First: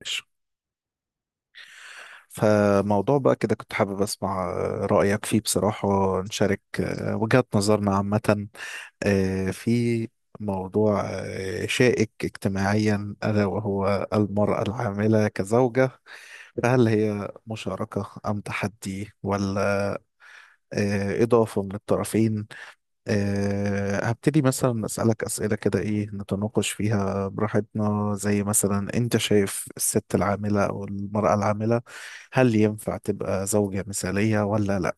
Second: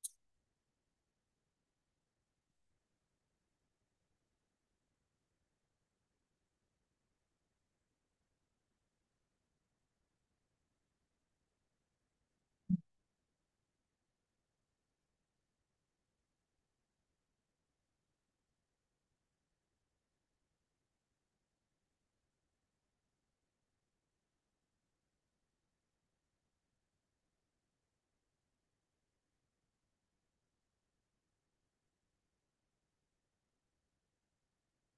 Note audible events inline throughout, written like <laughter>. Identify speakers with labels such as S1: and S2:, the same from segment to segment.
S1: ماشي. فموضوع بقى كده كنت حابب اسمع رأيك فيه بصراحة، نشارك وجهات نظرنا عامة في موضوع شائك اجتماعيا، ألا وهو المرأة العاملة كزوجة. فهل هي مشاركة أم تحدي؟ ولا إضافة من الطرفين؟ هبتدي مثلا أسألك أسئلة كده، إيه، نتناقش فيها براحتنا. زي مثلا، أنت شايف الست العاملة أو المرأة العاملة، هل ينفع تبقى زوجة مثالية ولا لأ؟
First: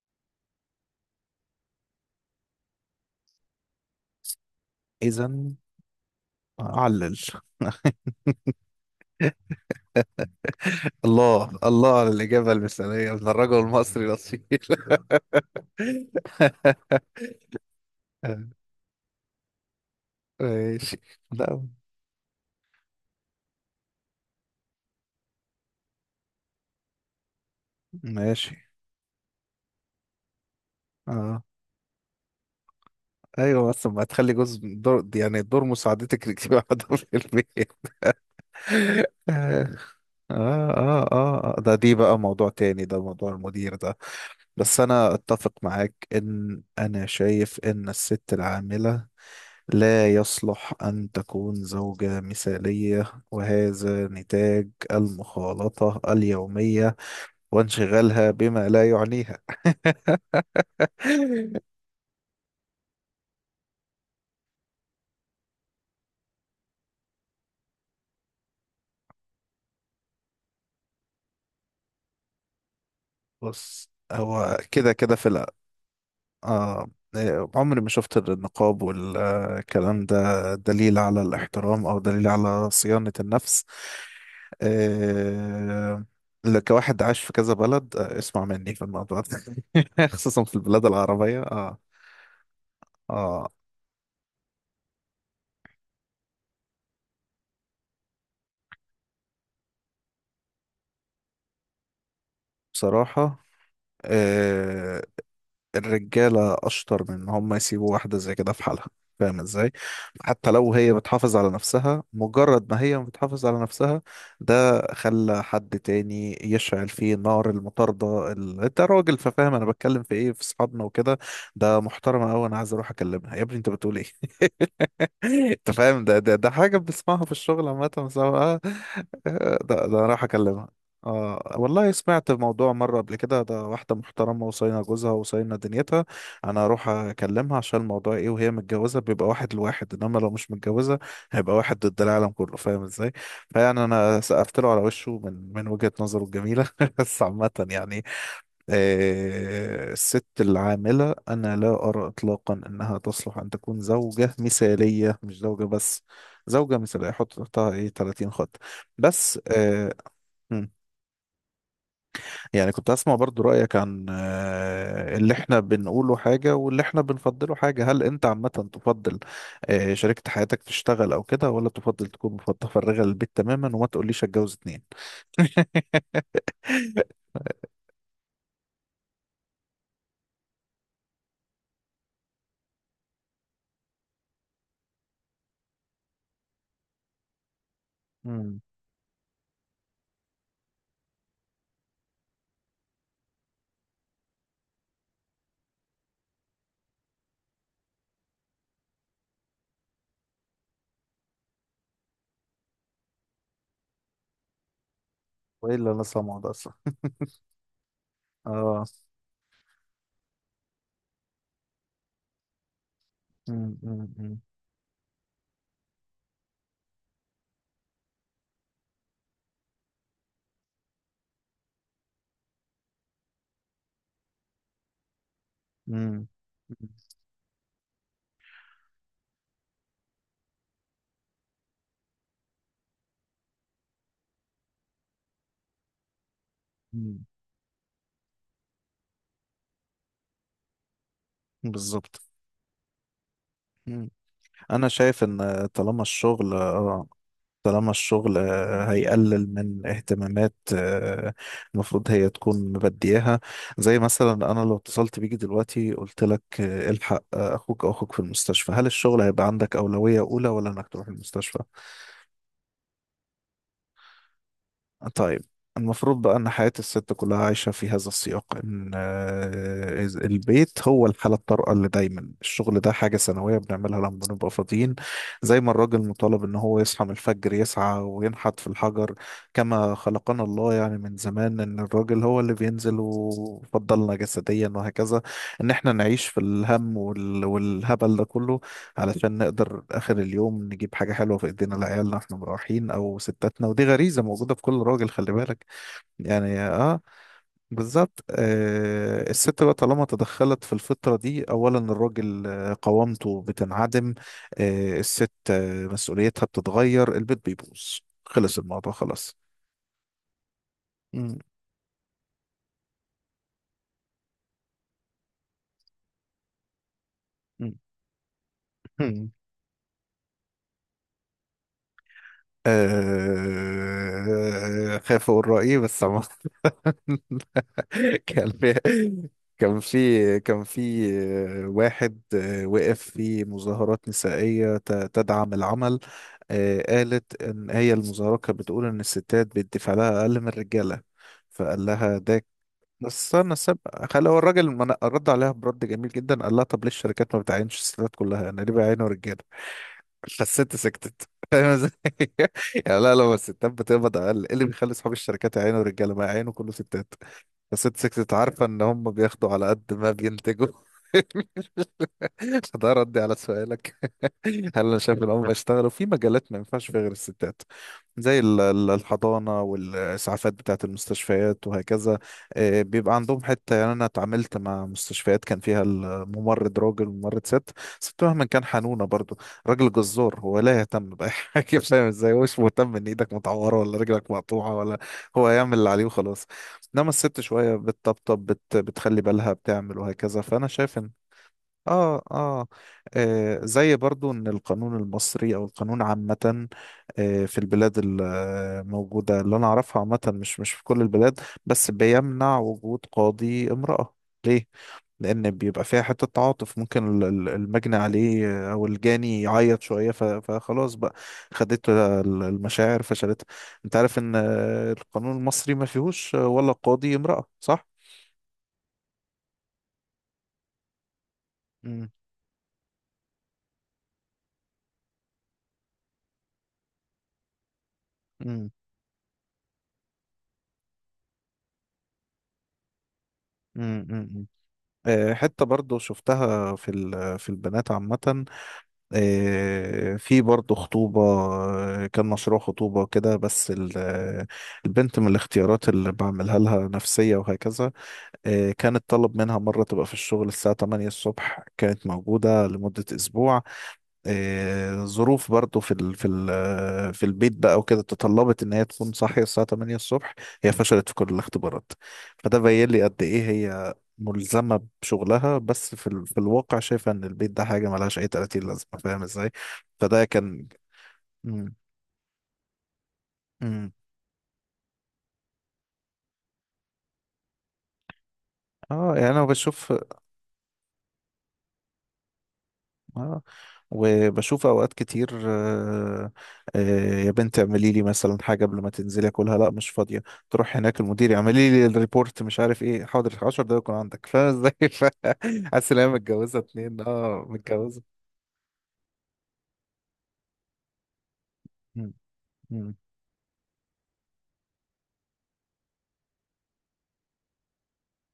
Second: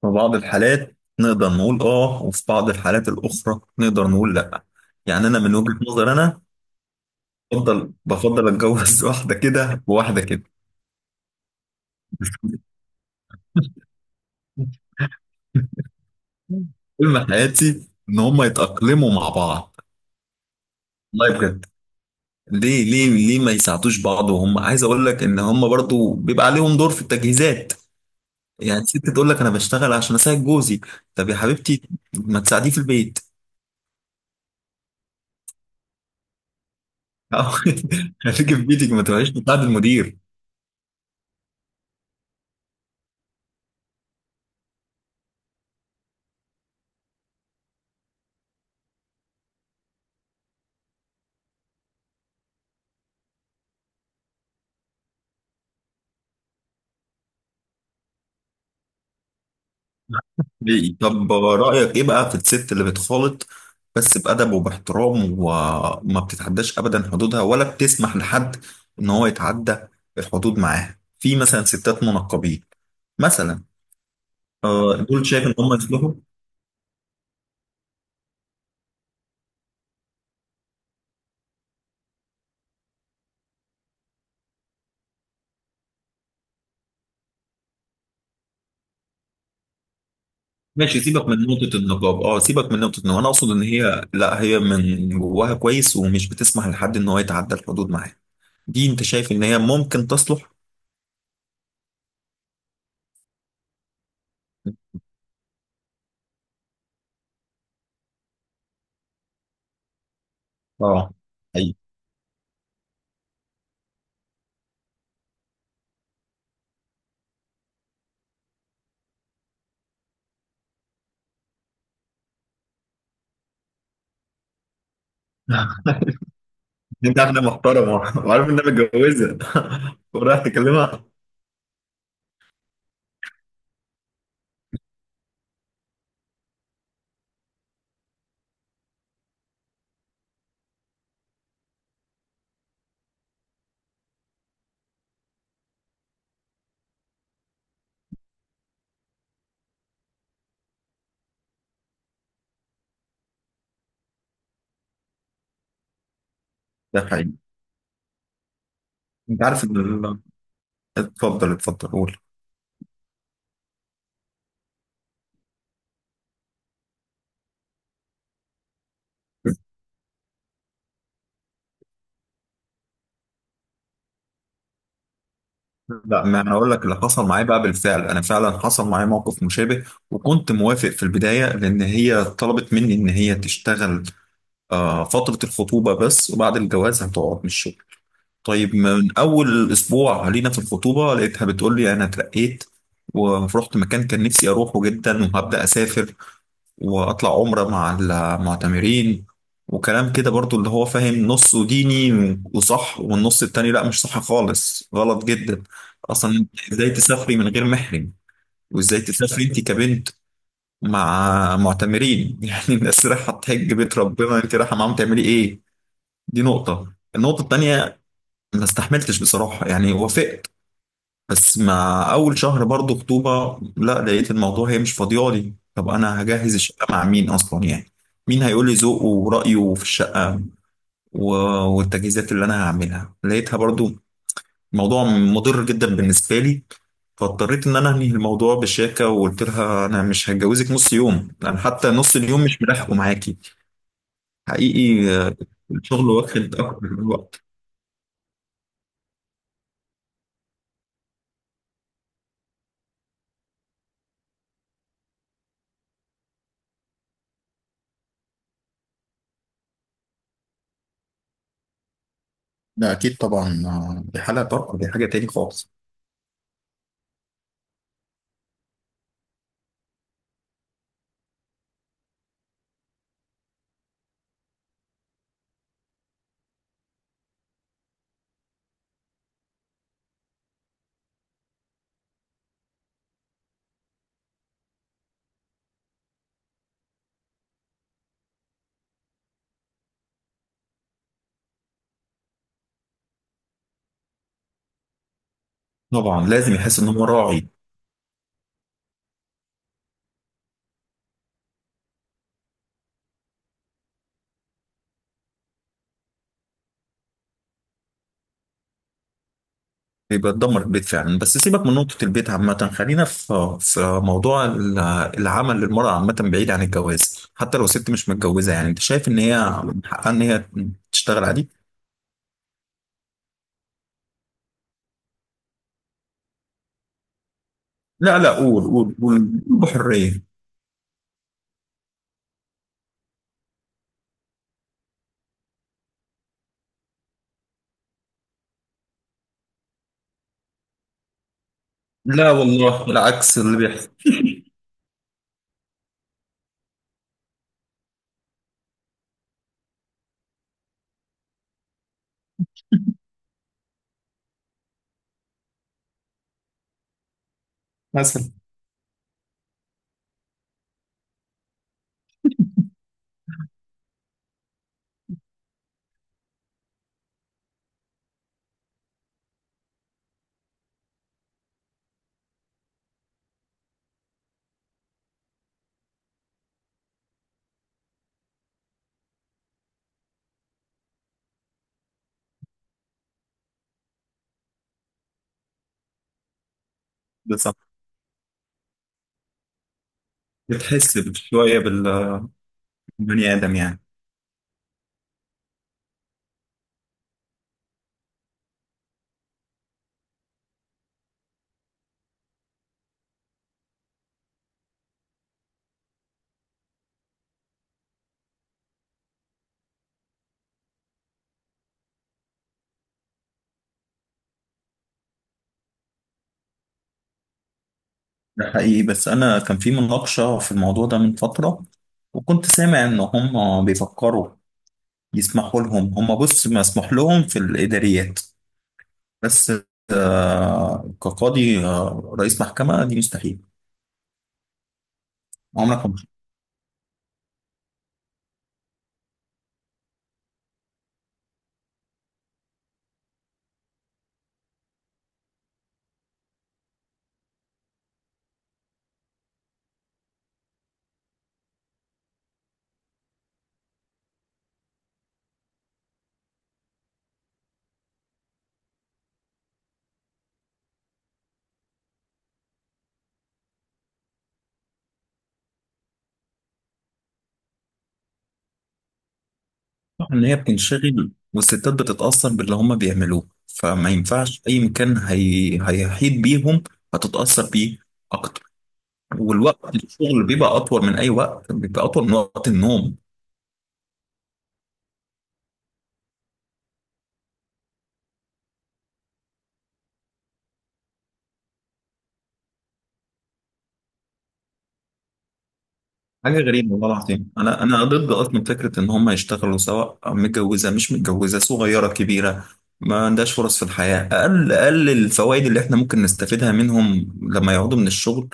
S2: في بعض الحالات نقدر نقول اه وفي بعض الحالات الاخرى نقدر نقول لا. يعني
S1: إذا
S2: انا من وجهة نظر انا
S1: أعلل. <laughs>
S2: بفضل اتجوز <laughs> واحده كده وواحده كده <laughs>
S1: الله الله على الإجابة المثالية من الرجل المصري الأصيل.
S2: حلم حياتي ان هم
S1: <laughs>
S2: يتاقلموا مع بعض،
S1: ماشي.
S2: والله
S1: لا.
S2: بجد. ليه ما يساعدوش بعض، وهم عايز اقول لك ان هم برضو بيبقى عليهم دور في التجهيزات.
S1: ماشي.
S2: يعني ست تقول لك انا بشتغل عشان اساعد جوزي. طب يا
S1: اه.
S2: حبيبتي، ما تساعديه في البيت.
S1: ايوه، بس ما تخلي جزء دور، يعني دور مساعدتك، يبقى <laughs> عندهم في البيت.
S2: <laughs> خليكي في بيتك، ما تروحيش تساعد
S1: <laughs> آه
S2: المدير.
S1: آه آه آه. دي بقى موضوع تاني، ده موضوع المدير ده. بس أنا أتفق معاك، إن أنا شايف إن الست العاملة لا يصلح أن تكون زوجة مثالية، وهذا نتاج المخالطة اليومية وانشغالها بما لا يعنيها.
S2: حقيقي. طب
S1: <laughs>
S2: رأيك إيه بقى في الست اللي بتخالط بس بأدب وباحترام، وما بتتعداش أبدا حدودها، ولا بتسمح لحد إن هو يتعدى الحدود معاها، في مثلا ستات منقبين مثلا.
S1: بص، هو كده كده في
S2: دول شايف إن
S1: الأول.
S2: هم يصلحوا.
S1: آه. إيه، عمري ما شفت النقاب والكلام ده دليل على الاحترام أو دليل على صيانة النفس. آه كواحد عاش في كذا بلد، اسمع مني في الموضوع ده. <laughs> خصوصا في البلاد
S2: ماشي، سيبك
S1: العربية.
S2: من نقطة النقاب. اه سيبك من نقطة النقاب، أنا
S1: آه
S2: أقصد إن هي لا، هي من جواها كويس ومش بتسمح لحد إن هو يتعدى الحدود معاها. دي أنت شايف إن هي ممكن تصلح؟
S1: بصراحة، آه، الرجالة أشطر من إن هم يسيبوا واحدة زي كده في حالها. فاهم إزاي؟ حتى لو هي
S2: اه،
S1: بتحافظ على
S2: أيوة.
S1: نفسها، مجرد ما هي بتحافظ على نفسها، ده خلى حد تاني يشعل فيه نار المطاردة. أنت راجل ففاهم، أنا بتكلم في إيه، في أصحابنا وكده. ده محترمة أوي، أنا عايز أروح أكلمها يا ابني. أنت بتقول إيه؟ انت فاهم، ده حاجة
S2: انت
S1: بنسمعها
S2: عارف
S1: في
S2: انها
S1: الشغل عامة،
S2: محترمه
S1: بس
S2: <laughs> وعارف انها متجوزه
S1: ده أنا
S2: <laughs>
S1: راح
S2: ورايح
S1: اكلمها.
S2: تكلمها.
S1: اه، والله سمعت موضوع مرة قبل كده، ده واحدة محترمة وصاينة جوزها وصاينة دنيتها، انا اروح اكلمها عشان الموضوع ايه؟ وهي متجوزة بيبقى واحد لواحد، انما لو مش متجوزة هيبقى واحد ضد العالم كله. فاهم ازاي؟ فيعني انا سقفت له على وشه من وجهة نظره الجميلة. <laughs> بس عامة يعني، الست العاملة أنا لا أرى إطلاقا أنها تصلح أن تكون زوجة مثالية. مش زوجة بس، زوجة
S2: ده
S1: مثالية. حط
S2: حقيقي.
S1: تحتها إيه؟ 30 خط. بس
S2: انت عارف ان ال-
S1: مم.
S2: اتفضل اتفضل قول.
S1: يعني كنت أسمع برضو رأيك عن اللي إحنا بنقوله حاجة واللي إحنا بنفضله حاجة. هل أنت عامة تفضل شريكة حياتك تشتغل أو كده، ولا تفضل تكون متفرغة للبيت تماما، وما تقوليش أتجوز اتنين؟
S2: لا، ما
S1: <laughs>
S2: انا اقول لك اللي حصل معايا بقى، بالفعل انا فعلا حصل معايا موقف مشابه. وكنت موافق في البدايه لان هي طلبت مني ان هي تشتغل فتره الخطوبه بس، وبعد الجواز هتقعد من الشغل.
S1: مم.
S2: طيب، من اول اسبوع لينا في الخطوبه لقيتها بتقول لي انا اترقيت ورحت مكان كان نفسي اروحه جدا، وهبدا اسافر واطلع عمرة مع المعتمرين، وكلام كده برضو اللي هو فاهم نصه ديني وصح، والنص التاني لا، مش صح خالص، غلط جدا.
S1: وإيه اللي أنا
S2: اصلا
S1: سامعه
S2: إنت
S1: ده أصلا؟
S2: ازاي تسافري من غير محرم؟
S1: آه.
S2: وازاي تسافري انت كبنت مع معتمرين؟ <laughs> يعني الناس رايحة تحج
S1: مم،
S2: بيت
S1: مم، مم.
S2: ربنا، انت رايحة معاهم تعملي ايه؟ دي نقطة. النقطة التانية، ما استحملتش بصراحة. يعني وافقت، بس مع اول شهر برضو خطوبه لا، لقيت الموضوع هي مش فاضيالي. طب انا
S1: مم.
S2: هجهز الشقه مع مين اصلا يعني؟ مين هيقول لي ذوقه ورايه في الشقه و- والتجهيزات اللي انا هعملها؟ لقيتها برضو موضوع مضر جدا بالنسبه لي.
S1: مم.
S2: فاضطريت ان انا انهي الموضوع بشياكه، وقلت لها انا مش هتجوزك. نص يوم انا حتى، نص
S1: بالظبط.
S2: اليوم مش ملاحقه معاكي.
S1: مم. انا
S2: حقيقي.
S1: شايف ان طالما
S2: الشغل
S1: الشغل،
S2: واخد اكتر من الوقت.
S1: هيقلل من اهتمامات، المفروض هي تكون مبدياها. زي مثلا انا لو اتصلت بيك دلوقتي قلت لك الحق، اخوك في المستشفى، هل الشغل هيبقى عندك اولوية اولى، ولا انك تروح المستشفى؟
S2: لا أكيد طبعا، دي حالة برضه، دي حاجة تاني
S1: طيب.
S2: خالص.
S1: المفروض بقى ان حياة الست كلها عايشة في هذا السياق، ان البيت هو الحالة الطارئة اللي دايما، الشغل ده حاجة سنوية بنعملها لما بنبقى فاضيين. زي ما الراجل مطالب ان هو يصحى من الفجر، يسعى وينحت في الحجر كما خلقنا الله، يعني من زمان ان الراجل هو اللي بينزل وفضلنا جسديا وهكذا. ان احنا نعيش في الهم والهبل ده كله علشان نقدر آخر اليوم نجيب حاجة حلوة في إيدينا لعيالنا واحنا مروحين أو ستاتنا. ودي غريزة موجودة في كل راجل، خلي بالك.
S2: طبعا لازم
S1: يعني
S2: يحس ان
S1: اه،
S2: هو راعي.
S1: بالظبط. الست بقى طالما تدخلت في الفطرة دي، أولا الراجل قوامته بتنعدم. الست مسؤوليتها بتتغير، البيت بيبوظ. خلص الموضوع، خلاص.
S2: بيبقى تدمر البيت فعلا.
S1: مم.
S2: بس سيبك من نقطة البيت عامة، خلينا في موضوع ال- العمل للمرأة عامة بعيد عن الجواز. حتى لو
S1: مم.
S2: ست مش متجوزة، يعني انت شايف ان
S1: <laughs>
S2: هي من حقها ان هي تشتغل عادي؟
S1: خايف أقول رأيي، بس عموما. <laughs>
S2: لا
S1: <laughs>
S2: لا،
S1: كان
S2: قول
S1: في
S2: قول قول بحرية.
S1: كان في واحد وقف في مظاهرات نسائية تدعم العمل. قالت إن هي المظاهرة كانت بتقول إن الستات بيدفع لها أقل من الرجالة. فقال لها
S2: لا
S1: ده،
S2: والله
S1: بس
S2: العكس
S1: استنى
S2: اللي بيحصل،
S1: سبق، خلى هو الراجل رد عليها برد جميل جدا. قال لها طب ليه الشركات ما بتعينش الستات كلها؟ انا ليه بعينه رجاله؟ <laughs> فالست سكتت. فاهم ازاي؟ <laughs> يعني لا، لما الستات بتقبض اقل، ايه اللي بيخلي اصحاب الشركات يعينوا رجاله، ما يعينوا كله ستات؟ الست
S2: مثلا.
S1: سكتت عارفة إن هم بياخدوا على قد ما بينتجوا. <laughs> فده ردي على سؤالك. هل أنا شايف إن هم بيشتغلوا في مجالات ما ينفعش فيها غير الستات، زي الحضانة والإسعافات بتاعة المستشفيات وهكذا؟ بيبقى عندهم حتة يعني. أنا اتعاملت مع مستشفيات كان فيها الممرض راجل وممرض ست. ست مهما كان حنونة، برضو راجل جزار هو لا يهتم بأي <laughs> حاجة. فاهم ازاي؟ هو مش مهتم إن إيدك متعورة ولا رجلك مقطوعة ولا، هو يعمل اللي عليه وخلاص. إنما
S2: ده
S1: الست
S2: صح،
S1: شوية بتطبطب، بتخلي بالها، بتعمل وهكذا. فأنا شايف
S2: بتحس
S1: إن
S2: شوية
S1: آه,
S2: بالبني
S1: آه,
S2: آدم يعني.
S1: زي برضو إن القانون المصري، أو القانون عامة في البلاد الموجودة اللي أنا أعرفها عامة، مش في كل البلاد، بس بيمنع وجود قاضي امرأة. ليه؟ لأن بيبقى فيها حتة تعاطف، ممكن المجني عليه أو الجاني يعيط شوية، فخلاص بقى، خدته المشاعر فشلتها. أنت عارف إن القانون المصري ما فيهوش ولا قاضي امرأة، صح؟
S2: ده حقيقي، بس أنا كان في مناقشة في الموضوع ده من فترة، وكنت سامع إن هم بيفكروا يسمحوا لهم. هم بص، مسموح لهم في الإداريات، بس كقاضي، رئيس محكمة دي مستحيل.
S1: امم. حتة
S2: عمرك ما
S1: برضو شفتها في البنات عامة. في برضو خطوبة، كان مشروع خطوبة كده، بس البنت من الاختيارات اللي بعملها لها نفسية وهكذا. كانت طلب منها مرة تبقى في الشغل الساعة 8 الصبح، كانت موجودة لمدة أسبوع. ظروف برضو في البيت بقى وكده تطلبت ان هي تكون صاحيه الساعه 8 الصبح. هي فشلت في كل الاختبارات. فده بين لي قد ايه هي ملزمه بشغلها، بس في الواقع شايفه ان البيت ده حاجه ملهاش اي 30 لازمه. فاهم ازاي؟
S2: بشوفها
S1: فده
S2: إن هي
S1: كان.
S2: بتنشغل،
S1: مم.
S2: والستات بتتأثر باللي هما بيعملوه، فما
S1: مم.
S2: ينفعش أي مكان هي هيحيط بيهم. هتتأثر بيه أكتر،
S1: اه يعني انا
S2: والوقت
S1: بشوف.
S2: الشغل بيبقى أطول من أي وقت، بيبقى أطول من وقت النوم.
S1: آه. وبشوف اوقات كتير، آه، يا بنت اعملي لي مثلا حاجه قبل ما تنزلي اكلها، لا مش فاضيه. تروح هناك المدير اعملي لي الريبورت، مش عارف ايه، حاضر 10 دقايق يكون عندك. فاهم ازاي؟ <laughs> حاسس ان هي
S2: حاجة
S1: متجوزه
S2: غريبة والله
S1: اتنين.
S2: العظيم.
S1: اه
S2: أنا
S1: متجوزه.
S2: ضد أصلا فكرة إن هم يشتغلوا، سواء متجوزة مش متجوزة، صغيرة
S1: مم.
S2: كبيرة.
S1: مم.
S2: ما عندهاش فرص في الحياة. أقل أقل الفوائد اللي إحنا ممكن نستفيدها منهم لما يقعدوا من الشغل.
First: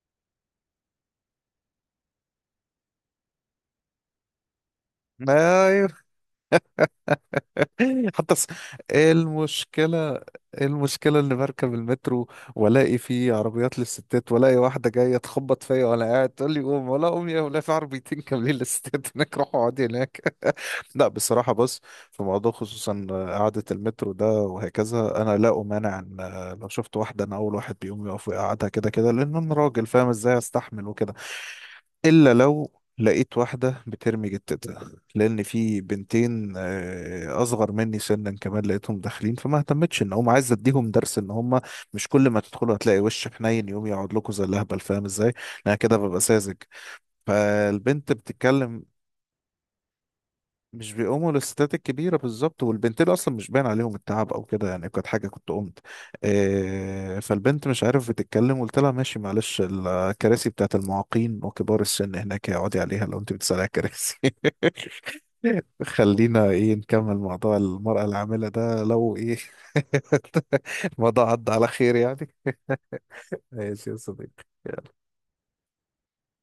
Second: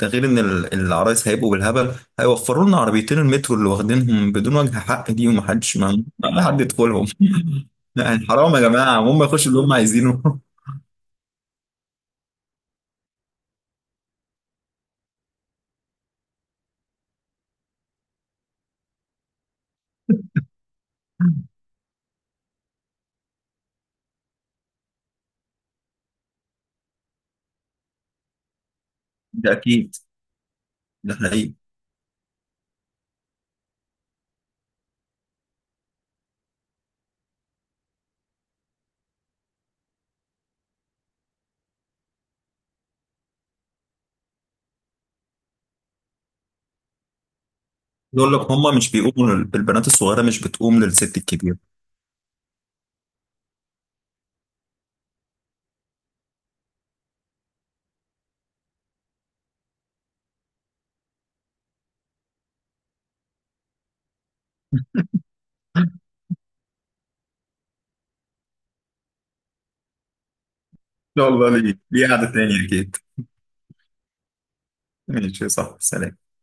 S2: ده غير إن ال- العرايس هيبقوا بالهبل. هيوفروا لنا عربيتين المترو اللي واخدينهم بدون وجه حق دي، ومحدش
S1: ايوه.
S2: ما حد يدخلهم. <laughs> لا
S1: <laughs>
S2: يعني
S1: حتى
S2: حرام يا جماعة، هم يخشوا اللي هم
S1: المشكله
S2: عايزينه. <laughs>
S1: المشكله اني بركب المترو والاقي فيه عربيات للستات، والاقي واحده جايه تخبط فيا وانا قاعد تقول لي قوم، ولا قوم يا ولا، في عربيتين كاملين للستات هناك، روحوا اقعدي هناك. لا، بصراحة بص، في موضوع خصوصا قعدة المترو ده وهكذا، أنا لا أمانع، إن لو شفت واحدة أنا أول واحد بيقوم يقف ويقعدها. كده كده لأن
S2: ده
S1: أنا راجل،
S2: أكيد،
S1: فاهم إزاي، أستحمل وكده.
S2: ده حقيقي.
S1: إلا لو لقيت واحدة بترمي جتتها، لأن في بنتين أصغر مني سنا كمان، لقيتهم داخلين فما اهتمتش. إن هم، عايز أديهم درس إن هم مش كل ما تدخلوا هتلاقي وش حنين يقوم يقعد لكم زي الأهبل. فاهم إزاي؟ أنا كده ببقى ساذج. فالبنت
S2: يقول لك هم
S1: بتتكلم،
S2: مش بيقوموا لل- البنات الصغيرة مش بتقوم
S1: مش
S2: للست
S1: بيقوموا
S2: الكبيرة.
S1: للستات الكبيرة. بالظبط، والبنتين أصلا مش باين عليهم التعب أو كده يعني، كانت حاجة كنت قمت. فالبنت مش عارف بتتكلم، قلت لها ماشي معلش، الكراسي بتاعت المعاقين وكبار السن هناك، اقعدي عليها لو أنت بتسألي على الكراسي. <laughs> خلينا إيه نكمل موضوع المرأة العاملة ده، لو إيه. <laughs>
S2: شاء
S1: الموضوع عدى
S2: الله،
S1: على
S2: ليه؟
S1: خير
S2: ليه
S1: يعني.
S2: قعدة تانية أكيد.
S1: ماشي يا صديقي.
S2: ماشي، صح، سلام.